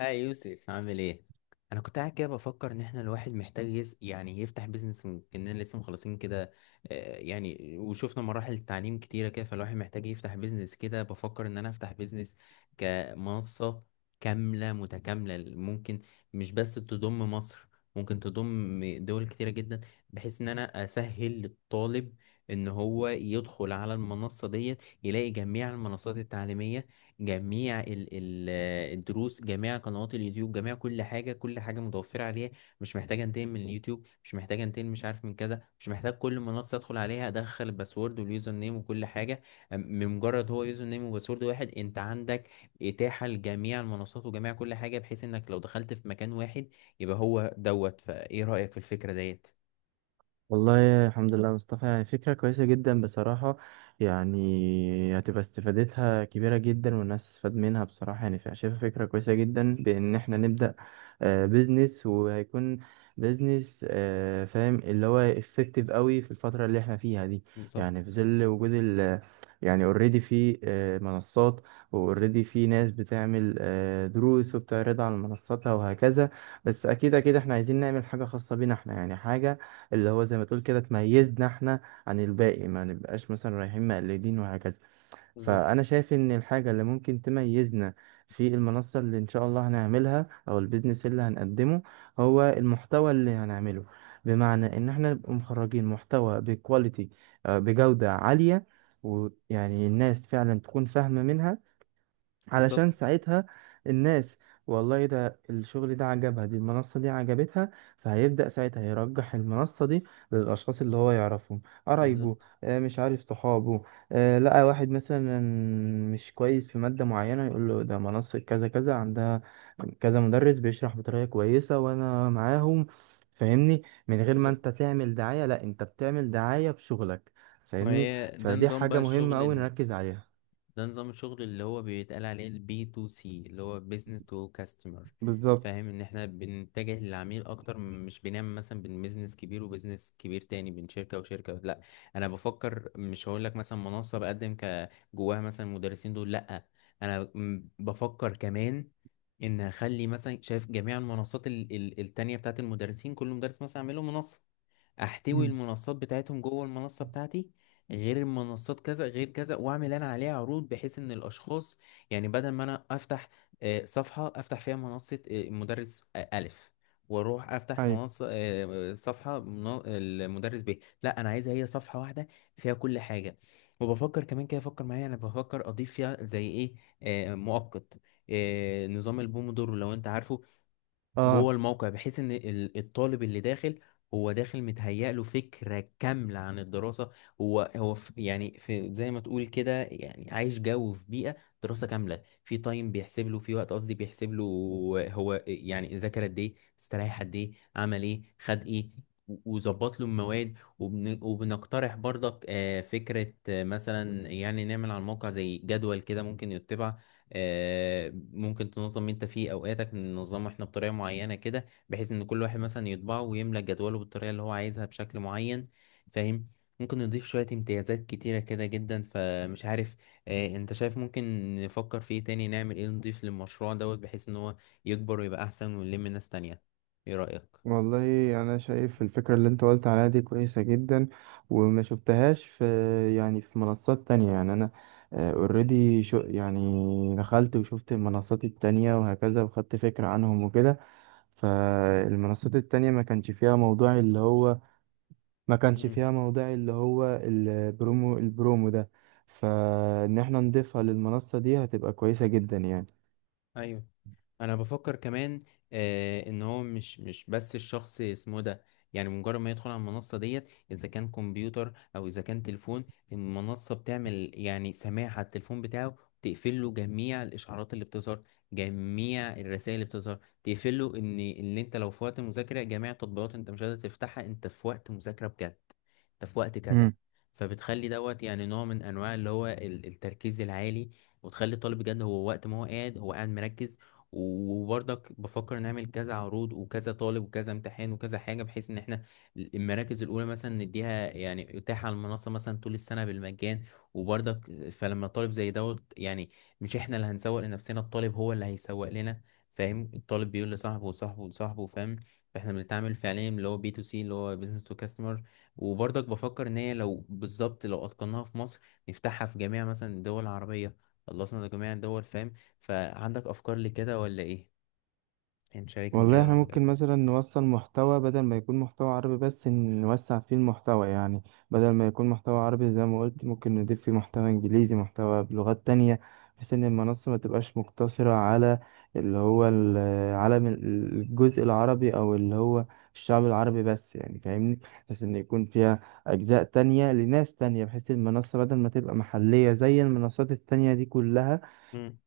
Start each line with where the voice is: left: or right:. left: اه، يوسف عامل ايه؟ انا كنت قاعد كده بفكر ان احنا الواحد محتاج يس... يعني يفتح بيزنس. كأننا لسه مخلصين كده. يعني وشفنا مراحل التعليم كتيره كده، فالواحد محتاج يفتح بيزنس. كده بفكر ان انا افتح بيزنس كمنصه كامله متكامله. ممكن مش بس تضم مصر، ممكن تضم دول كتيره جدا، بحيث ان انا اسهل للطالب ان هو يدخل على المنصه ديت، يلاقي جميع المنصات التعليميه، جميع ال ال الدروس جميع قنوات اليوتيوب، جميع كل حاجة، كل حاجة متوفرة عليها. مش محتاج انتقل من اليوتيوب، مش محتاج انتقل مش عارف من كذا، مش محتاج كل منصة ادخل عليها ادخل الباسورد واليوزر نيم وكل حاجة. بمجرد هو يوزر نيم وباسورد واحد، انت عندك اتاحة لجميع المنصات وجميع كل حاجة، بحيث انك لو دخلت في مكان واحد يبقى هو دوت. فايه رأيك في الفكرة ديت؟
right: والله الحمد لله يا مصطفى، يعني فكرة كويسة جدا بصراحة. يعني هتبقى استفادتها كبيرة جدا والناس تستفاد منها بصراحة. شايفها فكرة كويسة جدا بإن احنا نبدأ بيزنس. وهيكون بيزنس، فاهم اللي هو effective قوي في الفترة اللي احنا فيها دي.
left: بالظبط.
right: يعني في ظل وجود ال، يعني اوريدي في منصات، واوريدي في ناس بتعمل دروس وبتعرضها على منصاتها وهكذا. بس اكيد احنا عايزين نعمل حاجة خاصة بينا احنا، يعني حاجة اللي هو زي ما تقول كده تميزنا احنا عن الباقي، ما نبقاش مثلا رايحين مقلدين وهكذا.
left: بالظبط.
right: فأنا شايف إن الحاجة اللي ممكن تميزنا في المنصة اللي إن شاء الله هنعملها أو البيزنس اللي هنقدمه، هو المحتوى اللي هنعمله. بمعنى إن احنا نبقى مخرجين محتوى بكواليتي، بجودة عالية، ويعني الناس فعلا تكون فاهمة منها.
left: بالظبط.
right: علشان ساعتها الناس والله ده الشغل ده عجبها، دي المنصة دي عجبتها، فهيبدأ ساعتها يرجح المنصة دي للأشخاص اللي هو يعرفهم، قرايبه،
left: بالظبط.
right: مش عارف صحابه. لقى واحد مثلا مش كويس في مادة معينة، يقول له ده منصة كذا كذا عندها كذا مدرس بيشرح بطريقة كويسة وأنا معاهم. فاهمني، من غير ما
left: بالظبط.
right: انت تعمل دعاية، لا انت بتعمل دعاية بشغلك.
left: ما
right: فاهمني،
left: هي ده
right: فدي
left: نظام
right: حاجة
left: بقى
right: مهمة
left: الشغل.
right: أوي نركز عليها.
left: ده نظام الشغل اللي هو بيتقال عليه البي تو سي، اللي هو بيزنس تو كاستمر. فاهم
right: بالظبط.
left: ان احنا بنتجه للعميل اكتر، مش بنعمل مثلا بين بيزنس كبير وبيزنس كبير تاني، بين شركة وشركة، لا. انا بفكر مش هقول لك مثلا منصة بقدم ك جواها مثلا المدرسين دول، لا. انا بفكر كمان ان اخلي مثلا شايف جميع المنصات التانية بتاعت المدرسين، كل مدرس مثلا اعمله منصة، احتوي
right: مم.
left: المنصات بتاعتهم جوه المنصة بتاعتي، غير المنصات كذا غير كذا، واعمل انا عليها عروض بحيث ان الاشخاص يعني بدل ما انا افتح صفحة افتح فيها منصة مدرس الف، واروح افتح
right: أيوة.
left: منصة صفحة المدرس ب، لا انا عايزها هي صفحة واحدة فيها كل حاجة. وبفكر كمان كده، فكر معايا، انا بفكر اضيف فيها زي ايه؟ مؤقت، نظام البومودورو لو انت عارفه، جوه
right: اه.
left: الموقع، بحيث ان الطالب اللي داخل هو داخل متهيأ له فكرة كاملة عن الدراسة، هو في زي ما تقول كده يعني عايش جو، في بيئة دراسة كاملة. في تايم بيحسب له، في وقت قصدي بيحسب له، هو يعني ذاكر قد ايه، استريح قد ايه، عمل ايه، خد ايه، وظبط له المواد. وبنقترح برضك فكرة مثلا، يعني نعمل على الموقع زي جدول كده ممكن يتبع. ممكن تنظم انت فيه اوقاتك، ننظمه احنا بطريقه معينه كده بحيث ان كل واحد مثلا يطبعه ويملى جدوله بالطريقه اللي هو عايزها بشكل معين. فاهم؟ ممكن نضيف شويه امتيازات كتيره كده جدا، فمش عارف انت شايف ممكن نفكر في ايه تاني، نعمل ايه، نضيف للمشروع دوت بحيث ان هو يكبر ويبقى احسن ونلم ناس تانية. ايه رايك؟
right: والله انا شايف الفكره اللي انت قلت عليها دي كويسه جدا، وما شفتهاش في يعني في منصات تانية. يعني انا اوريدي شو يعني دخلت وشفت المنصات التانية وهكذا وخدت فكره عنهم وكده، فالمنصات التانية ما كانش فيها موضوع اللي هو، ما كانش
left: مم.
right: فيها موضوع اللي هو البرومو، البرومو ده. فان احنا نضيفها للمنصه دي هتبقى كويسه جدا يعني.
left: ايوه، انا بفكر كمان ان هو مش بس الشخص اسمه ده. يعني مجرد ما يدخل على المنصة ديت، اذا كان كمبيوتر او اذا كان تليفون، المنصة بتعمل يعني سماع على التليفون بتاعه، تقفل له جميع الاشعارات اللي بتظهر، جميع الرسائل اللي بتظهر تقفل له، ان اللي انت لو في وقت مذاكرة جميع التطبيقات انت مش قادر تفتحها، انت في وقت مذاكرة بجد، انت في وقت كذا. فبتخلي دوت يعني نوع من انواع اللي هو التركيز العالي، وتخلي الطالب بجد، هو وقت ما هو قاعد مركز. وبرضك بفكر نعمل كذا عروض وكذا طالب وكذا امتحان وكذا حاجة، بحيث ان احنا المراكز الاولى مثلا نديها يعني اتاحة على المنصة مثلا طول السنة بالمجان. وبرضك فلما طالب زي دوت يعني، مش احنا اللي هنسوق لنفسنا، الطالب هو اللي هيسوق لنا. فاهم؟ الطالب بيقول لصاحبه وصاحبه وصاحبه، فاهم؟ فاحنا بنتعامل فعليا اللي هو بي تو سي، اللي هو بيزنس تو كاستمر. وبرضك بفكر ان هي لو بالظبط لو اتقناها في مصر، نفتحها في جميع مثلا الدول العربية، خلصنا جميع الدول، فاهم؟ فعندك افكار لكده ولا ايه؟ يعني شاركني
right: والله
left: كده لو
right: احنا
left: عندك أي
right: ممكن
left: افكار.
right: مثلا نوصل محتوى، بدل ما يكون محتوى عربي بس نوسع فيه المحتوى. يعني بدل ما يكون محتوى عربي زي ما قلت، ممكن نضيف فيه محتوى انجليزي، محتوى بلغات تانية، بحيث ان المنصة ما تبقاش مقتصرة على اللي هو العالم الجزء العربي او اللي هو الشعب العربي بس، يعني فاهمني. بحيث ان يكون فيها اجزاء تانية لناس تانية، بحيث المنصة بدل ما تبقى محلية زي المنصات التانية دي كلها،
left: مم.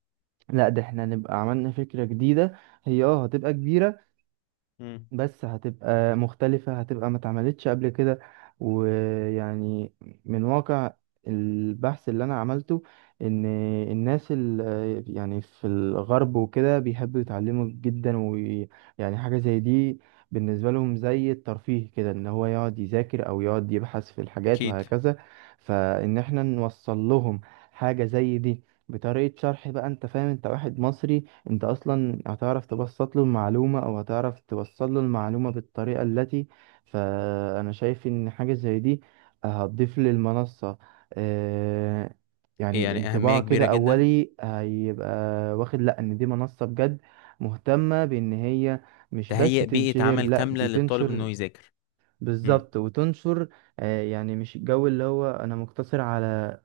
right: لا ده احنا نبقى عملنا فكرة جديدة. هي اه هتبقى كبيرة،
left: مم.
right: بس هتبقى مختلفة، هتبقى ما اتعملتش قبل كده. ويعني من واقع البحث اللي انا عملته، ان الناس يعني في الغرب وكده بيحبوا يتعلموا جدا، ويعني حاجة زي دي بالنسبة لهم زي الترفيه كده، ان هو يقعد يذاكر او يقعد يبحث في الحاجات
left: أكيد.
right: وهكذا. فان احنا نوصل لهم حاجة زي دي بطريقة شرح، بقى انت فاهم انت واحد مصري، انت اصلا هتعرف تبسط له المعلومة او هتعرف توصل له المعلومة بالطريقة التي. فانا شايف ان حاجة زي دي هتضيف للمنصة آه،
left: إيه
right: يعني
left: يعني أهمية
right: انطباع كده
left: كبيرة جدا.
right: اولي، هيبقى واخد، لا ان دي منصة بجد مهتمة بان هي مش بس
left: تهيئ بيئة
right: تنشهر،
left: عمل
right: لا
left: كاملة
right: دي
left: للطالب إنه
right: تنشر.
left: يذاكر. امم.
right: بالظبط، وتنشر. يعني مش الجو اللي هو انا مقتصر على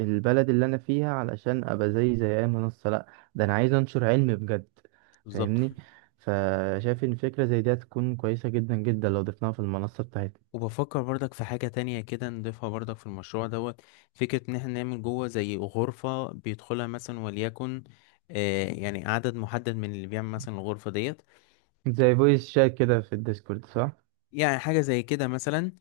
right: البلد اللي انا فيها علشان ابقى زي زي اي منصة، لا ده انا عايز انشر علم بجد.
left: بالظبط.
right: فاهمني، فشايف ان فكرة زي دي هتكون كويسة جدا جدا لو ضفناها في المنصة بتاعتنا.
left: وبفكر برضك في حاجة تانية كده نضيفها برضك في المشروع دوت. فكرة إن احنا نعمل جوه زي غرفة بيدخلها مثلا وليكن يعني عدد محدد من اللي بيعمل مثلا الغرفة ديت.
right: زي فويس شات كده في الديسكورد، صح.
left: يعني حاجة زي كده مثلا،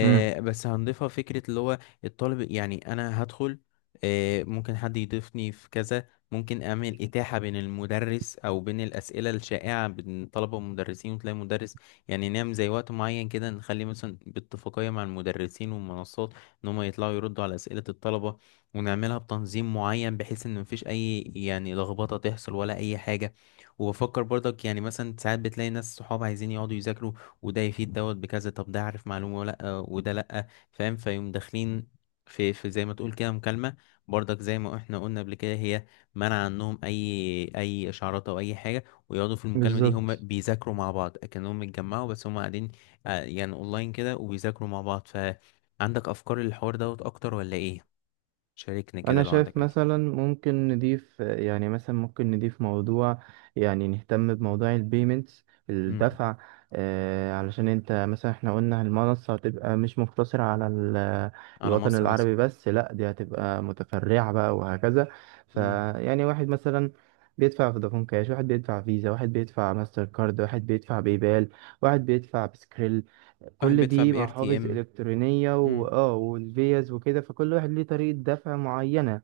right: امم.
left: بس هنضيفها فكرة اللي هو الطالب، يعني أنا هدخل، ممكن حد يضيفني في كذا، ممكن أعمل إتاحة بين المدرس أو بين الأسئلة الشائعة بين الطلبة والمدرسين وتلاقي مدرس. يعني نعمل زي وقت معين كده، نخلي مثلا باتفاقية مع المدرسين والمنصات إن هما يطلعوا يردوا على أسئلة الطلبة، ونعملها بتنظيم معين بحيث إن مفيش أي يعني لخبطة تحصل ولا أي حاجة. وبفكر برضك يعني مثلا ساعات بتلاقي ناس صحاب عايزين يقعدوا يذاكروا، وده يفيد دوت بكذا، طب ده عارف معلومة ولا لأ وده لأ، فاهم؟ فيقوم داخلين في زي ما تقول كده مكالمة. برضك زي ما احنا قلنا قبل كده، هي منع عنهم أي إشعارات أو أي حاجة، ويقعدوا في المكالمة دي هم
right: بالظبط.
left: بيذاكروا مع بعض كأنهم اتجمعوا بس هم قاعدين يعني أونلاين كده وبيذاكروا مع بعض. فعندك أفكار للحوار دوت أكتر ولا إيه؟ شاركني كده
right: انا
left: لو
right: شايف
left: عندك أي أفكار.
right: مثلا ممكن نضيف، يعني مثلا ممكن نضيف موضوع، يعني نهتم بموضوع البيمنتس،
left: مم.
right: الدفع. آه علشان انت مثلا احنا قلنا المنصة هتبقى مش مقتصرة على
left: على
right: الوطن
left: مصر مثلا.
right: العربي بس، لا دي هتبقى متفرعة بقى وهكذا.
left: مم.
right: فيعني واحد مثلا بيدفع فودافون كاش، واحد بيدفع فيزا، واحد بيدفع ماستر كارد، واحد بيدفع باي بال، واحد بيدفع بسكريل.
left: واحد
right: كل
left: بيدفع
right: دي
left: ب
right: محافظ
left: RTM.
right: إلكترونية،
left: مم.
right: وآه والفيز وكده. فكل واحد ليه طريقة دفع معينة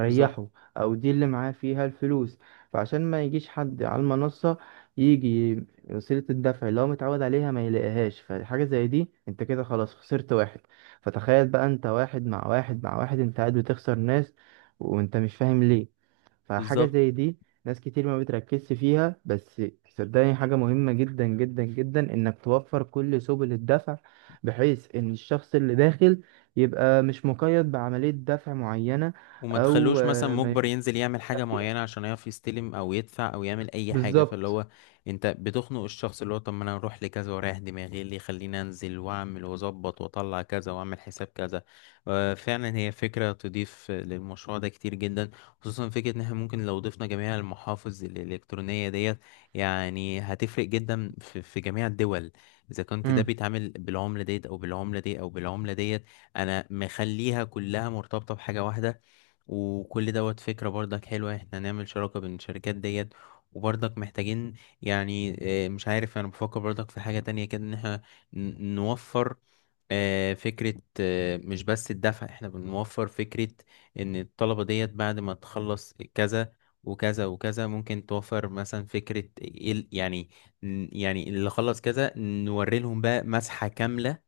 left: بالظبط.
right: أو دي اللي معاه فيها الفلوس. فعشان ما يجيش حد على المنصة يجي وسيلة الدفع اللي هو متعود عليها ما يلاقيهاش، فحاجة زي دي انت كده خلاص خسرت واحد. فتخيل بقى انت واحد مع واحد مع واحد، انت قاعد بتخسر ناس وانت مش فاهم ليه. فحاجة
left: بالظبط.
right: زي دي ناس كتير ما بتركزش فيها، بس صدقني حاجة مهمة جدا جدا جدا انك توفر كل سبل الدفع، بحيث ان الشخص اللي داخل يبقى مش مقيد بعملية دفع معينة،
left: وما
right: او
left: تخلوش مثلا
right: ما
left: مجبر
right: يكونش
left: ينزل يعمل حاجة
right: دافع فيها.
left: معينة عشان يعرف يستلم أو يدفع أو يعمل أي حاجة، فاللي
right: بالظبط.
left: هو أنت بتخنق الشخص، اللي هو طب ما أنا أروح لكذا وأريح دماغي، إيه اللي يخليني أنزل وأعمل وأظبط وأطلع كذا وأعمل حساب كذا. فعلا هي فكرة تضيف للمشروع ده كتير جدا، خصوصا فكرة إن إحنا ممكن لو ضفنا جميع المحافظ الإلكترونية ديت، يعني هتفرق جدا في جميع الدول، إذا كنت ده
right: مم.
left: بيتعامل بالعملة ديت أو بالعملة دي أو بالعملة ديت. أنا مخليها كلها مرتبطة بحاجة واحدة. وكل دوت فكرة برضك حلوة، احنا نعمل شراكة بين الشركات ديت. وبرضك محتاجين يعني مش عارف، انا بفكر برضك في حاجة تانية كده ان احنا نوفر فكرة. مش بس الدفع، احنا بنوفر فكرة ان الطلبة ديت بعد ما تخلص كذا وكذا وكذا، ممكن توفر مثلا فكرة اللي خلص كذا نوري لهم بقى مسحة كاملة،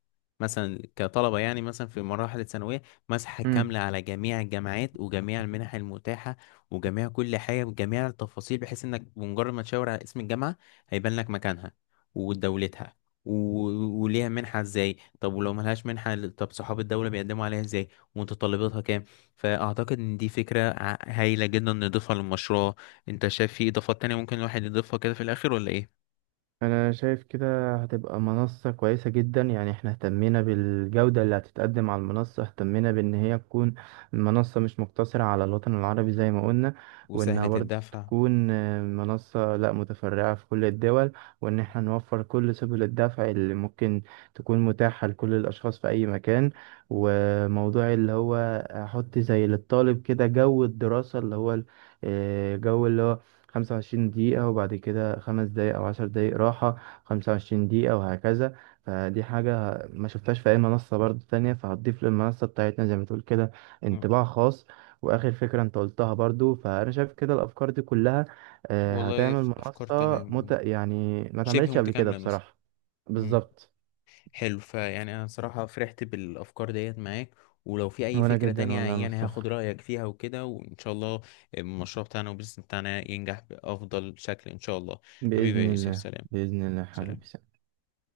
left: مثلا كطلبة يعني مثلا في مراحل الثانوية، مسحة
right: مم.
left: كاملة على جميع الجامعات وجميع المنح المتاحة وجميع كل حاجة بجميع التفاصيل، بحيث انك بمجرد ما تشاور على اسم الجامعة هيبان لك مكانها ودولتها، وليها منحة ازاي، طب ولو ملهاش منحة طب صحاب الدولة بيقدموا عليها ازاي، ومتطلباتها كام. فأعتقد إن دي فكرة هايلة جدا نضيفها للمشروع. أنت شايف في إضافات تانية ممكن الواحد يضيفها كده في الآخر ولا إيه؟
right: انا شايف كده هتبقى منصة كويسة جدا. يعني احنا اهتمينا بالجودة اللي هتتقدم على المنصة، اهتمينا بان هي تكون منصة مش مقتصرة على الوطن العربي زي ما قلنا، وانها
left: وسهلة
right: برضه
left: الدفع.
right: تكون منصة لا متفرعة في كل الدول، وان احنا نوفر كل سبل الدفع اللي ممكن تكون متاحة لكل الاشخاص في اي مكان. وموضوع اللي هو احط زي للطالب كده جو الدراسة، اللي هو جو اللي هو 25 دقيقة وبعد كده 5 دقايق أو 10 دقايق راحة، 25 دقيقة وهكذا. فدي حاجة ما شفتهاش في أي منصة برضو تانية، فهتضيف للمنصة بتاعتنا زي ما تقول كده
left: مم.
right: انطباع خاص. وآخر فكرة أنت قلتها برضو، فأنا شايف كده الأفكار دي كلها
left: والله
right: هتعمل
left: أفكار
right: منصة
left: تمام. مم.
right: يعني ما
left: شبه
right: اتعملتش قبل كده
left: متكاملة مثلا.
right: بصراحة.
left: مم.
right: بالظبط.
left: حلو، فيعني انا صراحة فرحت بالافكار ديت معاك، ولو في اي
right: وأنا
left: فكرة
right: جدا
left: تانية
right: والله يا
left: يعني
right: مصطفى.
left: هاخد رأيك فيها وكده، وان شاء الله المشروع بتاعنا والبيزنس بتاعنا ينجح بافضل شكل ان شاء الله. حبيبي
right: بإذن
left: يا يوسف،
right: الله،
left: سلام.
right: بإذن الله
left: سلام.
right: حبيبي.